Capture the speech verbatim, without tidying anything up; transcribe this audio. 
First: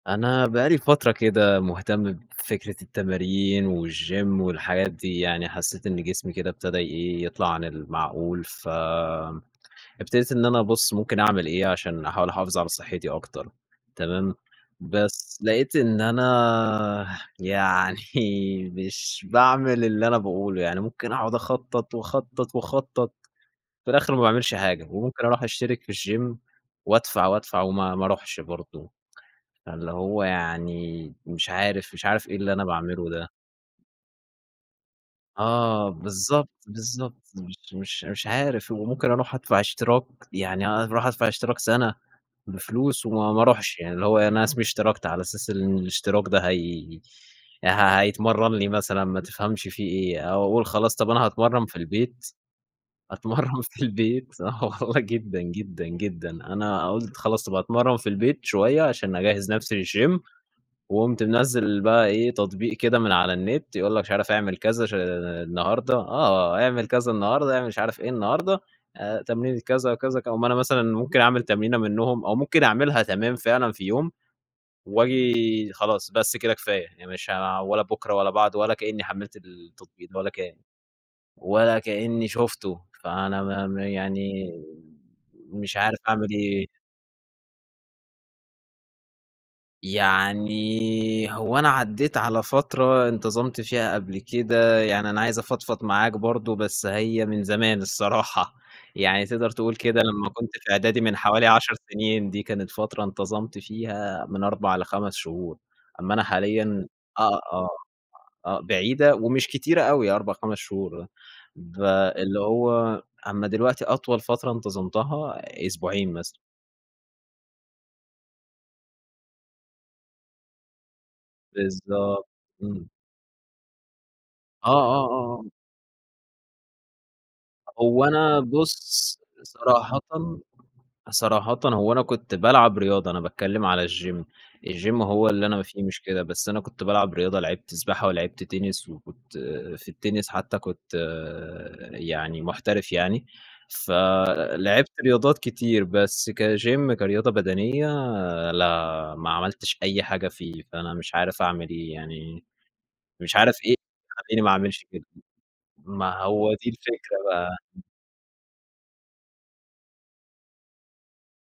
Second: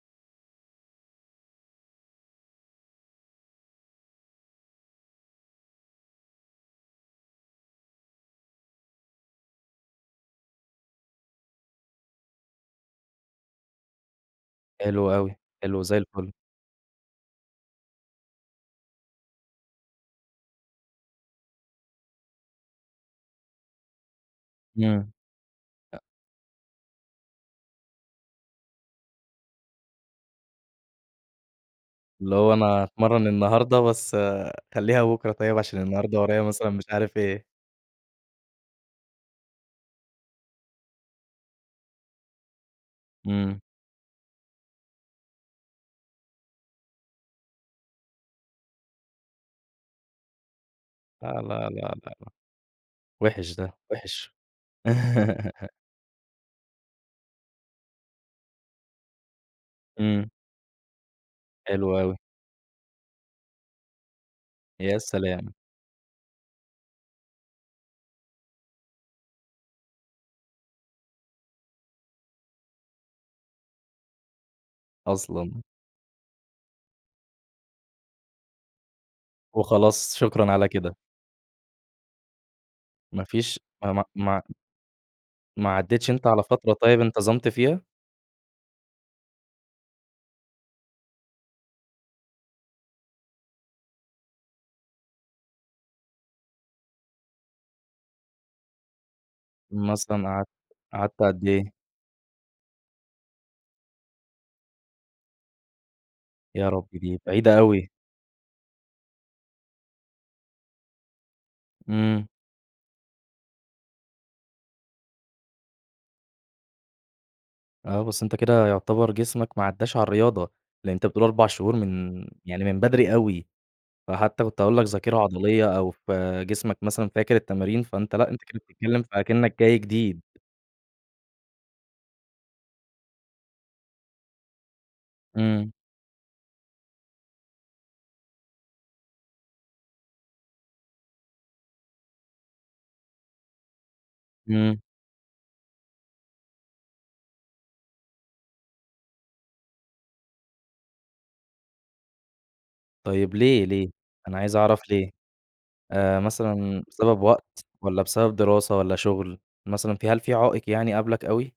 أنا بقى لي فترة كده مهتم بفكرة التمارين والGYM والحاجات دي، يعني حسّيت إن جسمي كده ابتدى إيه يطلع عن المعقول، ف ابتديت إن أنا أبص ممكن أعمل إيه، عشان أحاول أحافظ على صحتي أكتر، تمام؟ حلو أوي، بس لقيت حلو زي إن الفل. أنا يعني مش باعمل اللي أنا باقوله، يعني ممكن أقعد أخطط وأخطط، وأخطط، في الآخر ما باعملش حاجة، إمم. وممكن أروح أشترك في أ الGYM وأدفع، وأدفع وما ما أروحش برضو. فاللي هو يعني مش عارف مش عارف اللي إيه اللي هو أنا أنا باعمله هاتمرن ده. النهارده بس خليها بُكرة طيب عشان آه، النهارده ورايَّا بالضبط، مثلًا مش بالضبط، عارف إيه. مش مش مش عارف، وممكن أروح أدفع اشتراك، يعني أنا أروح أدفع اشتراك سنة بفلوس وما ما إمم. أروحش، يعني اللي هو أنا اسمي اشتركت، على أساس إن الاشتراك ده هي ه هيتمرن لي مثلًا، ما تفهمش في إيه! أو أقول خلاص طب أنا لا، هأتمرن لا، لا، في لا، البيت، لأ، وحش أتمرّن ده، في البيت وحش! آه والله جدًا، جدًا، جدًا. أنا قلت خلاص طب هاتمرن في البيت شوية؛ عشان أجهز نفسي للGYM. إمم. وقمت منزّل حلو بقى أوي. إيه؟ تطبيق كده من على النت، يقول لك مش عارف أعمل كذا، [unintelligible] يا سلام! النهارده، آه، أعمل كذا النهارده، أعمل مش عارف إيه النهارده، آآ، تمرين الكذا أو كذا. اقوم أنا مثلًا ممكن أعمل تمرينة منهم، أو ممكن أعملها تمام فعلًا في يوم أصلًا! وآجي خلاص بس كده كفاية، يعني مش عا ولا بُكرة ولا بعده ولا كأني حملت التطبيق وخلاص، ولا شكرًا كان. على كده. ولا كأني شُفته. ما فأنا فيش ما ما ما ما مع يعني ما مش عارف عديتش أنت أعمل على إيه؟ فترة طيب انتظمت فيها؟ يعني، هو أنا عديت على فترة انتظمت فيها قبل كده، يعني أنا عايز أفضفض معاك برضو، بس هي من زمان الصراحة، يعني تقدر تقول كده مثلًا لمّا قعدت كنت في إعدادي قعدت من قد حوالي إيه؟ عشر سنين، دي كانت فترة انتظمت فيها من أربع لخمس شهور. أمّا أنا يا حاليًا ربي، دي آه، بعيدة آه، أوي! آه بعيدة ومش كتيرة أوي أربع، خمس شهور، آه. ب إمم. اللي هو أمّا دلوقتي أطول فترة انتظمتها أسبوعين مثلًا. آه بس أنت كده يعتبر جسمك ما عداش على الرياضة؛ لأن أنت بتقول أربع شهور من بالضبط، يعني من إمم. بدري أوي، فحتى كنت آه، هاقول لك آه، آه، ذاكرة آه. عضلية أو ف جسمك مثلًا فاكر التمارين، هو فأنت لأ، أنا أنت كده بتتكلم في بُص أكنك جاي صراحةً جديد. صراحةً هو أنا كنت بالعب رياضة، أنا باتكلم على الGYM، الGYM هو اللي أنا ما إمم. في مشكلة. بس أنا كنت بالعب رياضة. لعبت سباحة ولعبت تنس، وكنت في التنس حتّى كنت يعني محترف يعني، إمم. فلعبت رياضات كتير، بس كGYM كرياضة بدنية لا، ما عملتش أي حاجة فيه، فأنا مش عارف أعمل إيه يعني؟ طيب مش عارف ليه، إيه اللي ليه، أنا يخلّيني ما عايز اعملش أعرف كده؟ ليه؟ آآ، ما هو دي مثلًا الفكرة بسبب وقت بقى. والّا بسبب دراسة والّا شغل، مثلًا في هل في عائق يعني قابلك أوي؟